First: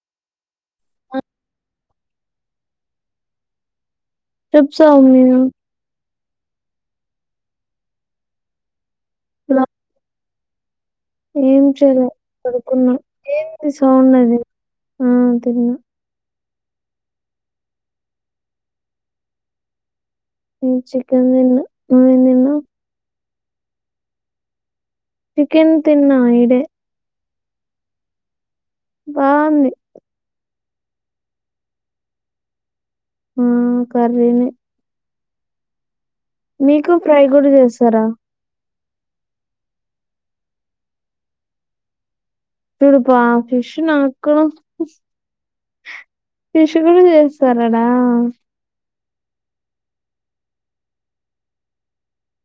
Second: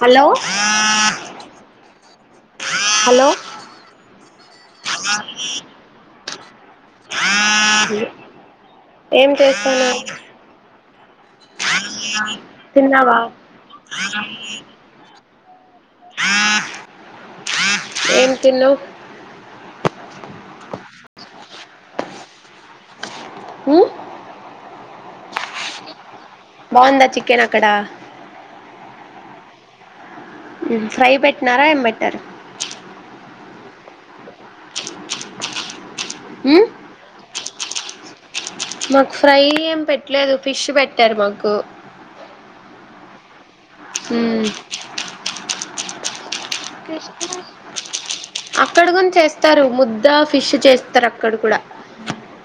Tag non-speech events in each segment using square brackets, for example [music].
Hello అ hello చెప్ సోమ్య ఆ ఏం ఇలా చేస్తనవ్ ఏం చేయలే పడుకున్నా ఎంది సౌండ్ అది ఆ తిన్న ఏం తిన్నవ్ నేను చికెన్ తిన్నా నువ్వేం తిన్నావ్ హు చికెన్ తిన్నా ఈడే బాగుందా చి కేన్ అక్కడ బాగుంది ఫై పెట్నారా ఏం పెట్టారు ఆ కర్రినే ఉమ్ మీకు ఫ్రేయ్ కూడా చేస్తారా మాకు ఫ్రై ఏం పెట్టలేదు ఫిష్ పెట్టారు మాకు తుడుపా ఫిష్ నాకు ఉమ్ ఫిష్ కూడ ల చేసరడా అక్కడ కూడా చేస్తారు ముద్ద ఫిష్ చేస్తారు అక్కడ కూడా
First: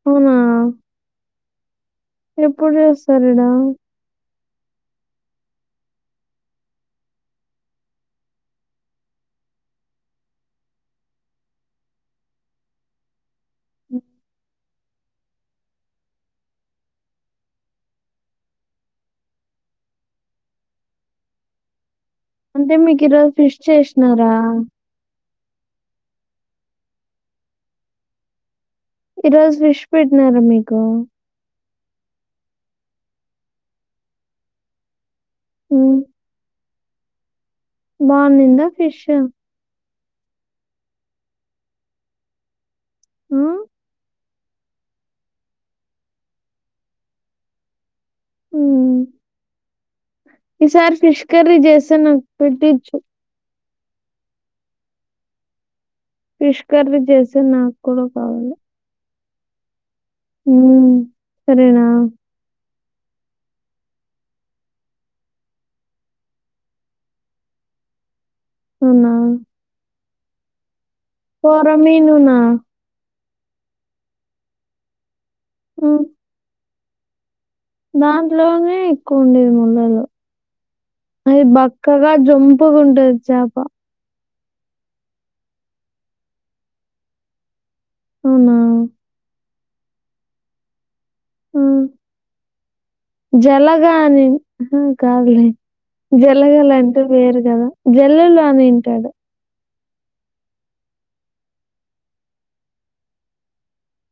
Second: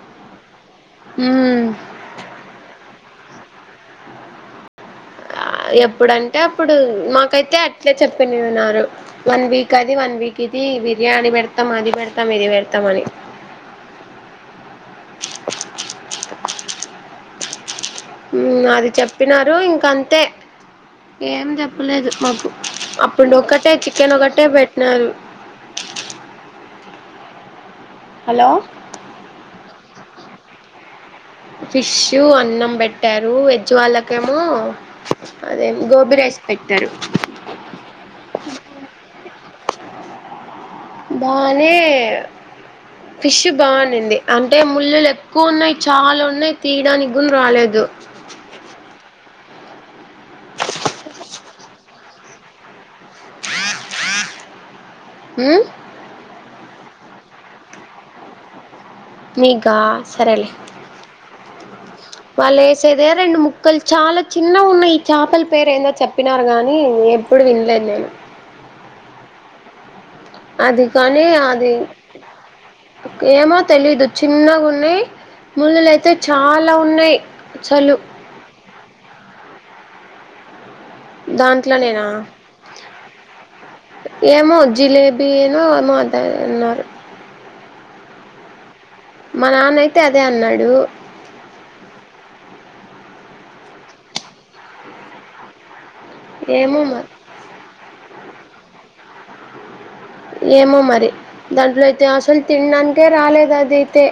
అవునా హు ఎప్పుడు చేస్తారిడా ఆ ఎప్పుడంటే అప్పుడు మాకైతే అట్లే చెప్పిడుండరు వన్ వీక్ అది వన్ వీక్ ఇది బిర్యానీ పెడతాం అది పెడతాం ఇది పెడతాం అని హు అది చెప్పినారు ఇంక అంతే ఏం చెప్పలేదు మాకు అంటే మీకు ఈరోజు అప్పుడు ఫిష్ ఒక్కటే చికెన్ చేసినారా ఒకటే పెట్టినారు హలో ఈరోజు ఫిష్ పెట్టినారు మీకు ఫిష్ అన్నం పెట్టారు వెజ్ వాళ్లకేమో అదే ఉమ్, గోబి రైస్ పెట్టి తేరు బాగునిందా ఫిష్ బా నే ఫిష్ బాగునింది అంటే ముల్లులు ఎక్కువ ఉన్నాయి చాలా ఉన్నాయి తీయడానికి గు రాలేదు ఈ సారి ఫిష్ కర్రీ చేసినా పెట్టిచ్చు ఉమ్ ఫిష్ కర్రీ చేసే నాకు కూడా కావాలి నీకా సరే లే సరే నా వాళ్లే సరే రెండు ముక్కలు చాలా చిన్న ఉన్నాయి ఈ చేపల పేరు ఏందో చెప్పినారు గాని ఎప్పుడు వినలేదు నేను అవునా అది కానీ అది కొరమీను నా ఏమో తెలీదు చిన్నగున్నయ్ మ్మ్. ముల్లులైతే చా అలా ఉన్నాయి దాంట్లోనే ఎక్కువ ఉండేది అది దాంట్లోనేనా బక్కగా జంపుకుంటాది చేప ఏమో జిలేబీనో ఏమో అంటారు అన్నారు ఉమ్మ్ మా నాన్న అయితే అదే అన్నాడు ఉమ్మ్ జలగా అని కావే జలగల ఏమో అంటే మరి వేరు కదా జల్లలు అ [unintelligible] ఏమో మరి దాంట్లో అయితే అసలు తినడానికే రాలేదు అది అయితే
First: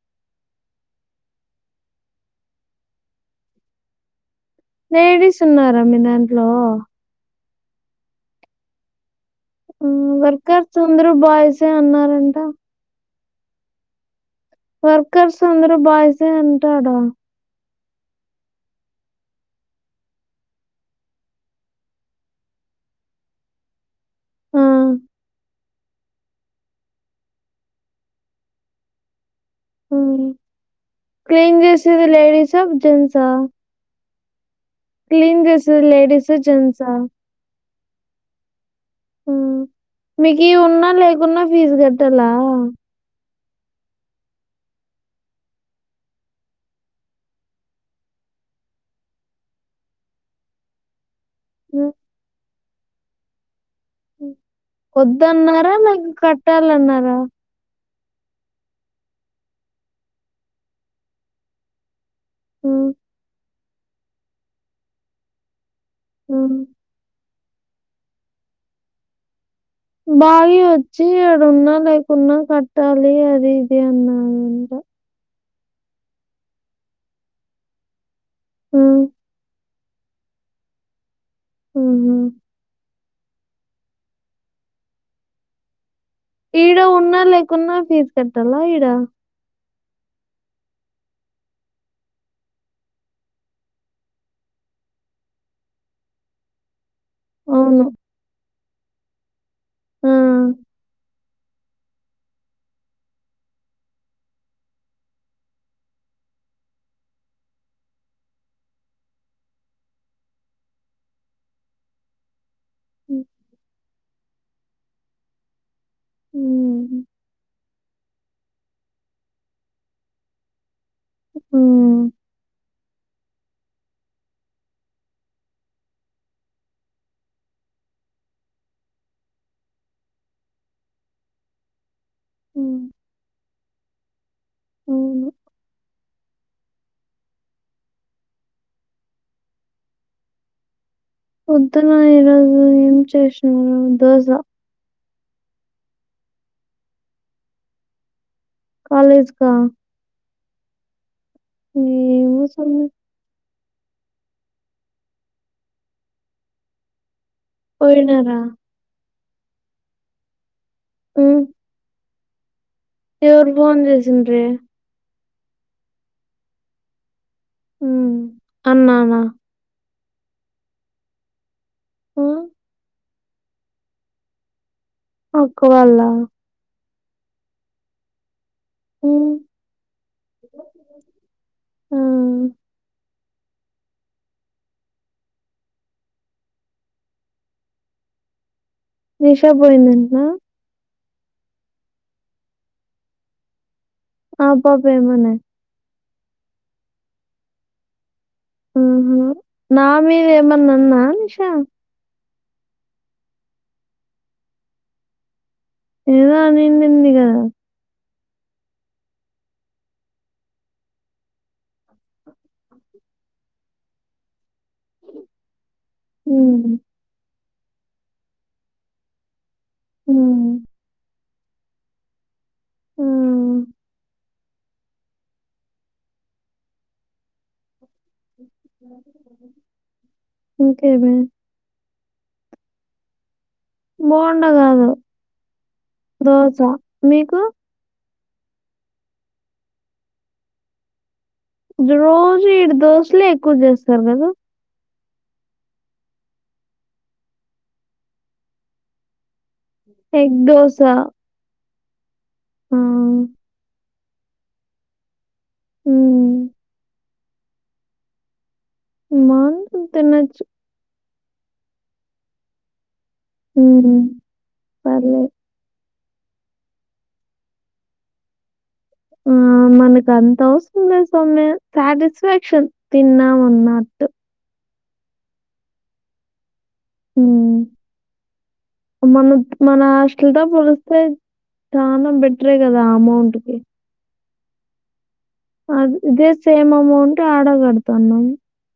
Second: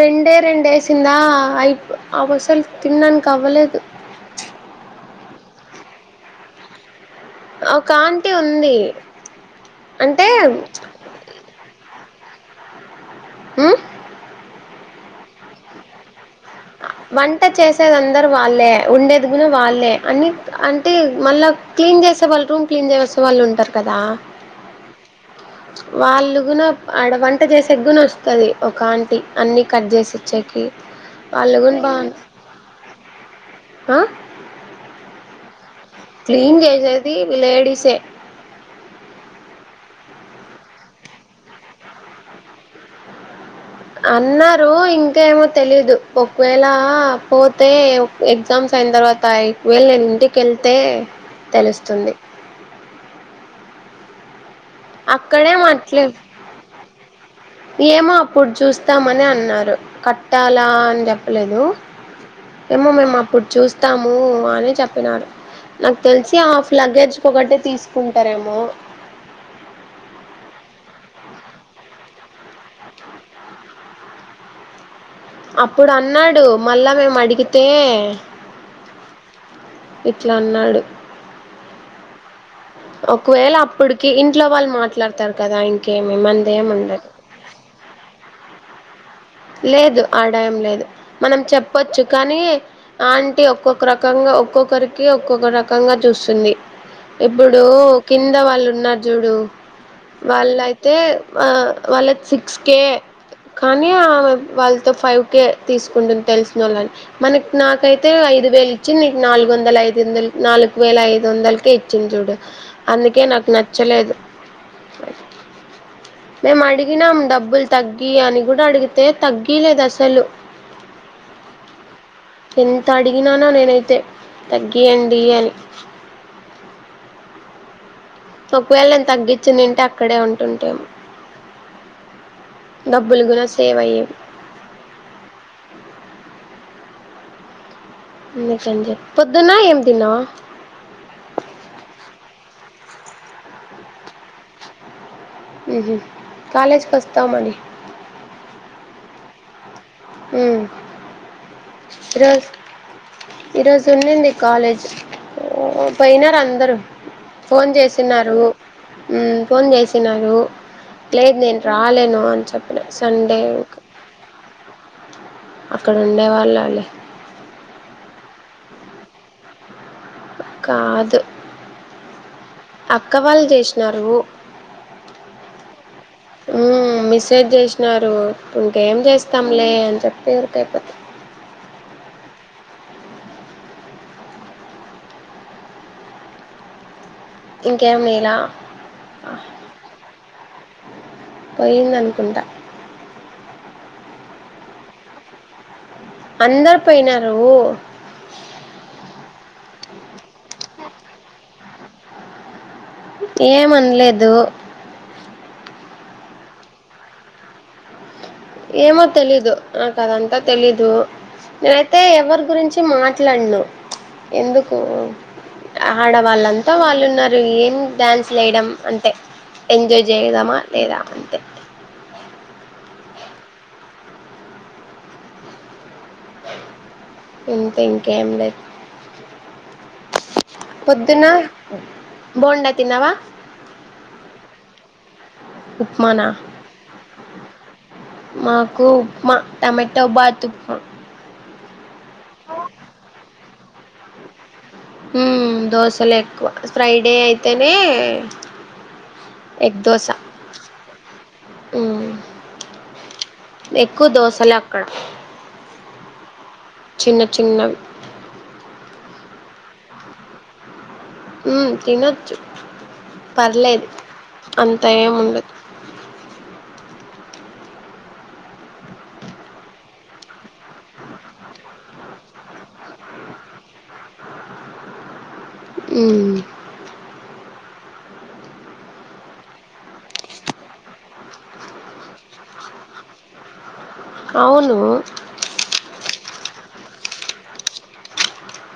రెండే టెన్ డేస్ దా అయి అవసలు తిన్నానికి అవ్వలేదు లేడీస్ ఉన్నారా మీ దాంట్లో ఒక ఆంటీ ఉంది ఉమ్ అంటే వర్కర్స్ అందరు బాయ్స్ ఏ ఉన్నారు ఉంటా ఊ వర్కర్స్ అందరూ బాయ్సే అన్ వంట చేస్ తేది అందరు వాళ్ళే ఉండేది గూను వాళ్ళే అని అంటే మళ్ళా క్లీన్ చేసే వాళ్ళు రూమ్ క్లీన్ చేసే వాళ్ళు ఉంటారు కదా ఆ వాళ్ళు కూడాన ఆడ వంట చేసేదిగున వస్తుది ఒక ఆంటీ అన్ని కట్ చేసి ఇచ్చకి వాళ్ళ గు ది లేడిస్ స జెంట్స్ స ఆ క్లీన్ చే లేడిస్ జెంట్స్ చే మీకు ఉన్నా లేకున్నా ఫీజు కట్టాలా అన్నారు ఇంకాేమో తెలిదు ఒకవేళ పోతే ఎగ్జామ్స్ అయిన తర్వాతవేళ నేను ఇంటికి వెళ్తే హ్మ్ తెలుస్తుంది ఉ అక్కడేమో కొదున్నారా అట్లే నాకు కట్టాలన్నారా ఏమో అప్పుడు చూస్తామని అన్నారు కట్టాలా అని చెప్పలేదు ఏమో హ్మ్ మేం అప్పుడు చూస్త తాము అని చెప్పినాడు నాకు తెలిసి హ్మ్ హాఫ్ లగేజ్కి ఒకటటి తీసుకుంటారేమో బావి వచ్చి ఎక్కడున్నా లేకున్నా కట్టాలి అది ఇది అన్నాంట అప్పుడు అన్నాడు మళ్ళా మేము అడిగితే అ ఇట్లా అన్నాడు ఆ ఒకవేళ అప్పటికి ఇంట్లో వాళ్ళు మాట్లాడతారు కదా ఇ ఈడ ఉన్నా లేకున్నా ఫీజ్ కట్టాలా ఈడ లేదు ఆదాయం లేదు మనం చెప్పచ్చు కానీ ఆంటీ ఒక్కొక్క రకంగా ఒక్కొక్కరికి ఒక్కొక్క రకంగా చూస్తుంది ఇప్పుడు అవును కింద వాళ్ళు ఉన్న జుడు ఆ వాళ్ళ అయితే వాళ్ళ సిక్స్ కే కానీ వాళ్ళతో ఫైవ్ కే తీసుకుంటుంది తెలిసిన వాళ్ళని మనకి నాకైతే ఐదు వేలు ఇచ్చింది నీకు నాలుగు వందల ఐదు వందల నాలుగు వేల ఐదు వందలకే ఇచ్చింది చూడు అందుకే నాకు నచ్చలేదు మేము హ్మ్ అడిగినాం డబ్బులు తగ్గి అని కూడాడ అడిగి అయితే తగ్గలేదు అసలు అ ఈననా నేనైతే తగ్గియండి అని ఒకవేళ ఏం తగ్గించి తింటే అక్కడే ఉంటుంటాము హ్మ్. డబ్బులుగునే సేవ అవును. కజ పొద్దున్న ఏం తన్నావా వొద్దున ఈరోోజు ఏం చేసినారు దోస కాలేజీకి వస్తా మరి కాలేజ్ కా హ్మ్మ్ ఇరోజ ఏమో సంగతి. ఇరోజ ంది కాలేజ్ పోయినారు అందరు ఫోన్ పోయినారా? చేసన్నారు ఫోన్ చేసినారు లేదు హ్మ్. నేను రాలేను అ చెప్ప ఎవరు ఫోన్ చేసిండ్రు అక్కడ ఉండే వాళ్ళాలి హ్మ్మ్ అన్నా అన్నా కాదు ఆ అక్కవాళ్ళు చేసినారు అక్కవళా మిసేజ్ చేసినారు ఇప్పుడు ఇంకేం హ్మ్. చేస్తాంలే అని చెప్పి ఎరికైపోత ఆ! ఇంకేం నలా నిషా పోయిందంట పోయిందనుకుంటా ఆ పాప ఏమన్నా అందరు పోయినారు ఆహ నా మీద ఏమన్నాన్నా నిషా ఏమనలేదు ఏదో అనిడింది కదా ఏమో తెలీదు నాకు అదంతా తెలీదు నేనైతే ఎవరి గురించి మాట్లాడను ఎందుకు ఆడవాళ్ళంతా హ్మ్. వాళ్ళు ఉన్నారు రు ఏం డ్యాన్స్ లేయడం అంతే ఎంజాయ్ హ్మ్. చేయదామా లేదా అంతే హ్మ్మ్ ఇంతే ఇంకేం లేదు ఇంకేమి? పొద్దున బోండా తినావా బోండా కాదు ఉప్మానా దోస మీకు మాకు ఉప్మా టమాటా బాత్ ఉప్మా రోజు ఇక దోసలే కు ఎక్కువ చేస్తారు కదా హ్మ్మ్ దోశలు ఎక్కువ ఫ్రైడే అయితేనే ఎగ్ దోస ఉ మ్మ్ ఎక్కువ దోశలు అక్కడ హ్మ్మ్ చిన్న చిన్న వి మా తినొచ్చు ఉ తినొచ్చు పర్లేదు ఉమ్, అంత ఎం పర్లేదు ఉండదు ఆ మనకు అంత అవశరం లేదు సామీ సాటిస్ఫాక్షన్ తిన్నామ్ అన్నట్టు మ్మ్ మ్మ్ మన మన హాస్టల్తో పొలిస్తే చాలా బెటరే కదా ఆ అమౌంట్ కి అవును అ ఇదే సేమ్ అమౌంట్ ఆడగడతాన్నామ్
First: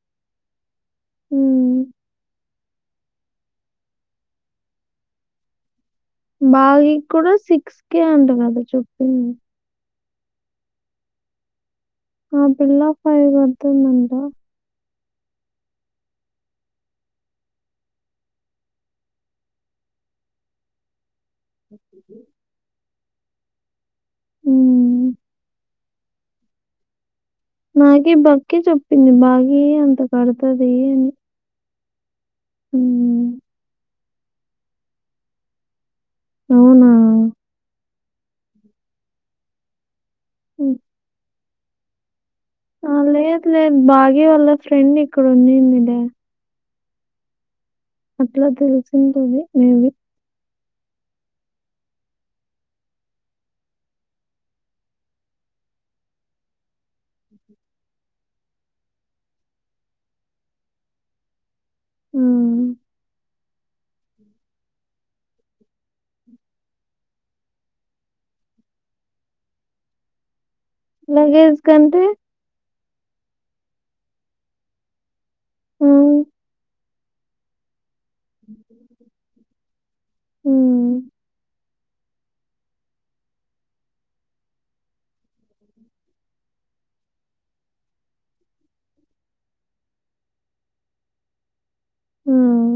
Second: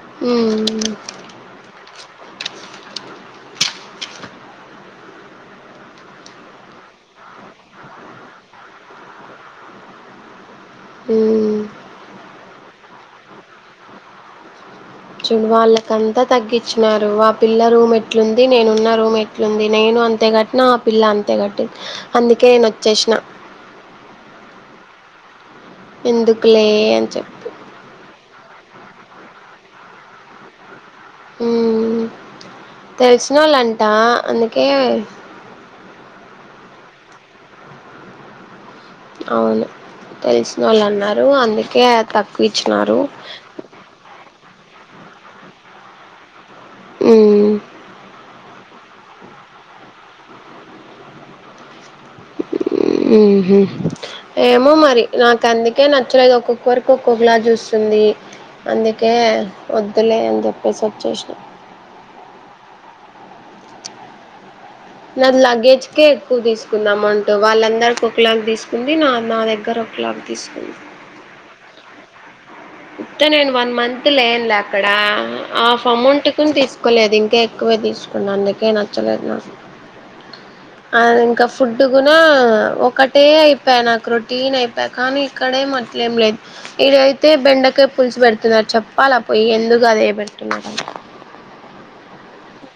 ఉమ్ మ్మ్ బాగి కి కూడా సిక్స్ కే అంట కదా చెపింది హ్మ్మ్ ఆ పిల్ల ఫై కడతుంది అంట చూడు వాళ్ళకంతా తగ్గిచ్చినారు వా పిల్ల రూమ్ ఎట్లుంది నేనున్న రూమ్ ఎట్లుంది నేను అంతే గట్టిన ఆ పిల్ల అంత తే కట్టింది అందుకే నా చేష్ణ మ్మ్ ఎందుకులే అని చెప్పి నాకి బకి చెప్పింది బాగి అంత కడతుది అని హ్మ్మ్ హ్మ్. తెలిసినోళ్లు అంట అందుకే మ్మ్ అవును హ్మ్. తెలిసినోళ్ళు అన్నారు అందు కేే తక్ ఆ లేద్ లేద్ బాగే వాళ్ళ ఫ్రెండ్ ఇక్కడ ఉన్నింది డే హ్మ్ అట్లా తెలిసింటంది మేబీ ఏమో మరి నాకు అందుకే నచ్చలేదు ఒక్కొక్కరికు ఒక్కొక్కలా చూస్తుంది అందుకే వద్దులే అని చెప్పేసి వచ్చేసిన హ్మ్ నా లగేజ్కే ఎక్కువ దీసుకుంది అమౌంట్ వాళ్ళందరికి ఒకలాగ తీసుకుంది నా నా దగ్గర ఒకలాగ తీసుకుంది. లగేజ్ కంటే ఇత్త నేను వన్ మంత్ లేన్ లే అక్కడ ఆఫ్ హ్మ్, అమౌంట్ కుని తీసుకోలేదు ఇంకా ఎ క్కువే దీస్ [unintelligible] అందుకే నచ్చలేదు నా హ్మ్, అది ఇంకా ఫుడ్డు గునా ఒకటే అయిపోయా నాకు రొటీన్ అయిపోయా కానీ ఇక్కడే మట్లేం లేదు ఇడైతే బెండకే పులుసు పెడుతున్నారు చెప్పాలా పోయి ఎందుకు అదే పెడుతున్నారు అని హ్మ్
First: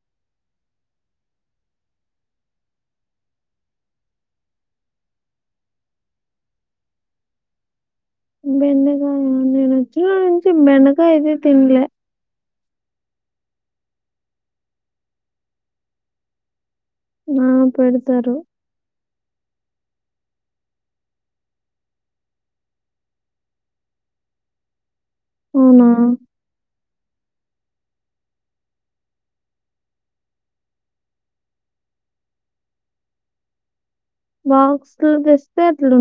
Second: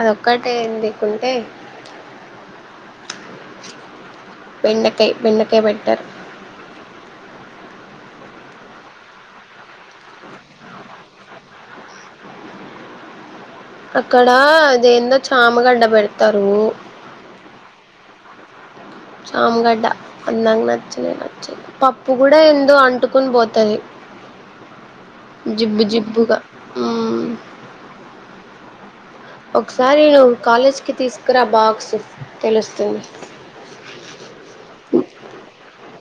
అదొక్కటేందికుంటే బెండకాయ బెండకాయ పెట్టారు బెండకాయ నేను వచ్చనవునుంచి బెండకాయ అయితే తినలే అక్కడ అదే ఏందో చామగడ్డ పెడతారు నా పెడతారు సాము గడ్డ అద్ నాకు నచ్చనే నచ్చదు పప్పు గూడా ఏందో అంటుకుని పోతది జిబ్బు అవునా జిబ్బుగా హ్మ్ ఒకసారి నువ్వు కాలేజ్ కి తీసుకురా బాక్స్ తెలుస్తుంది బాక్స్లు తెస్తే ఎట్లు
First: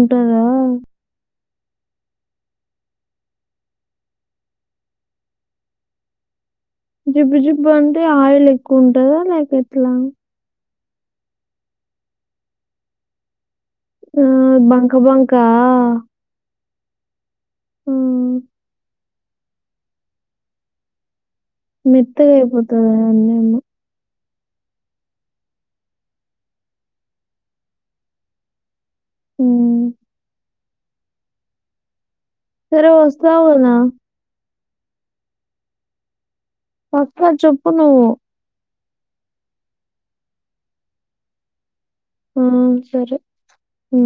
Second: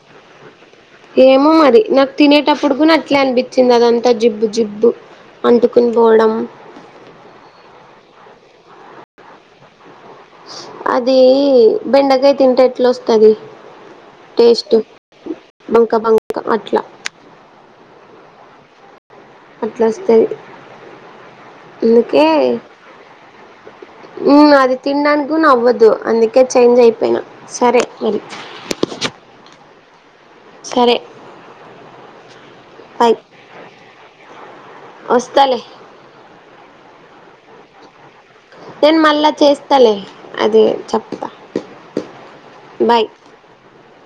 ఏమో మరి నాకు తినేటప్పుడు కూడా అట్లే అనిపించింది అదంతా జిబ్బు జిబ్బు అంటుకుని పోవడం జిబ్బు జిబ్బు అంటే ఆయిల్ ఎక్కువ ఉంటదా లేక ఎట్లా అది బెండకాయ తింటే ఎట్లొస్తది ఆ బంక బంకా బంక బంక అట్లా హ్మ్ అట్లొస్తది మెత్తగా అయిపోతది అన్నేమో హ్మ్ అది తినడానికి అవ్వద్దు అందుకే చేంజ్ అయిపోయినా సరే మరి హ్మ్ సరే సరే బాయ్ వస్తావు గదా వస్తాలే పక్కా చొప్పు నువ్వు నేను మళ్ళా చేస్తాలే అది చెప్తా ఉ బాయ్ సరే ఉ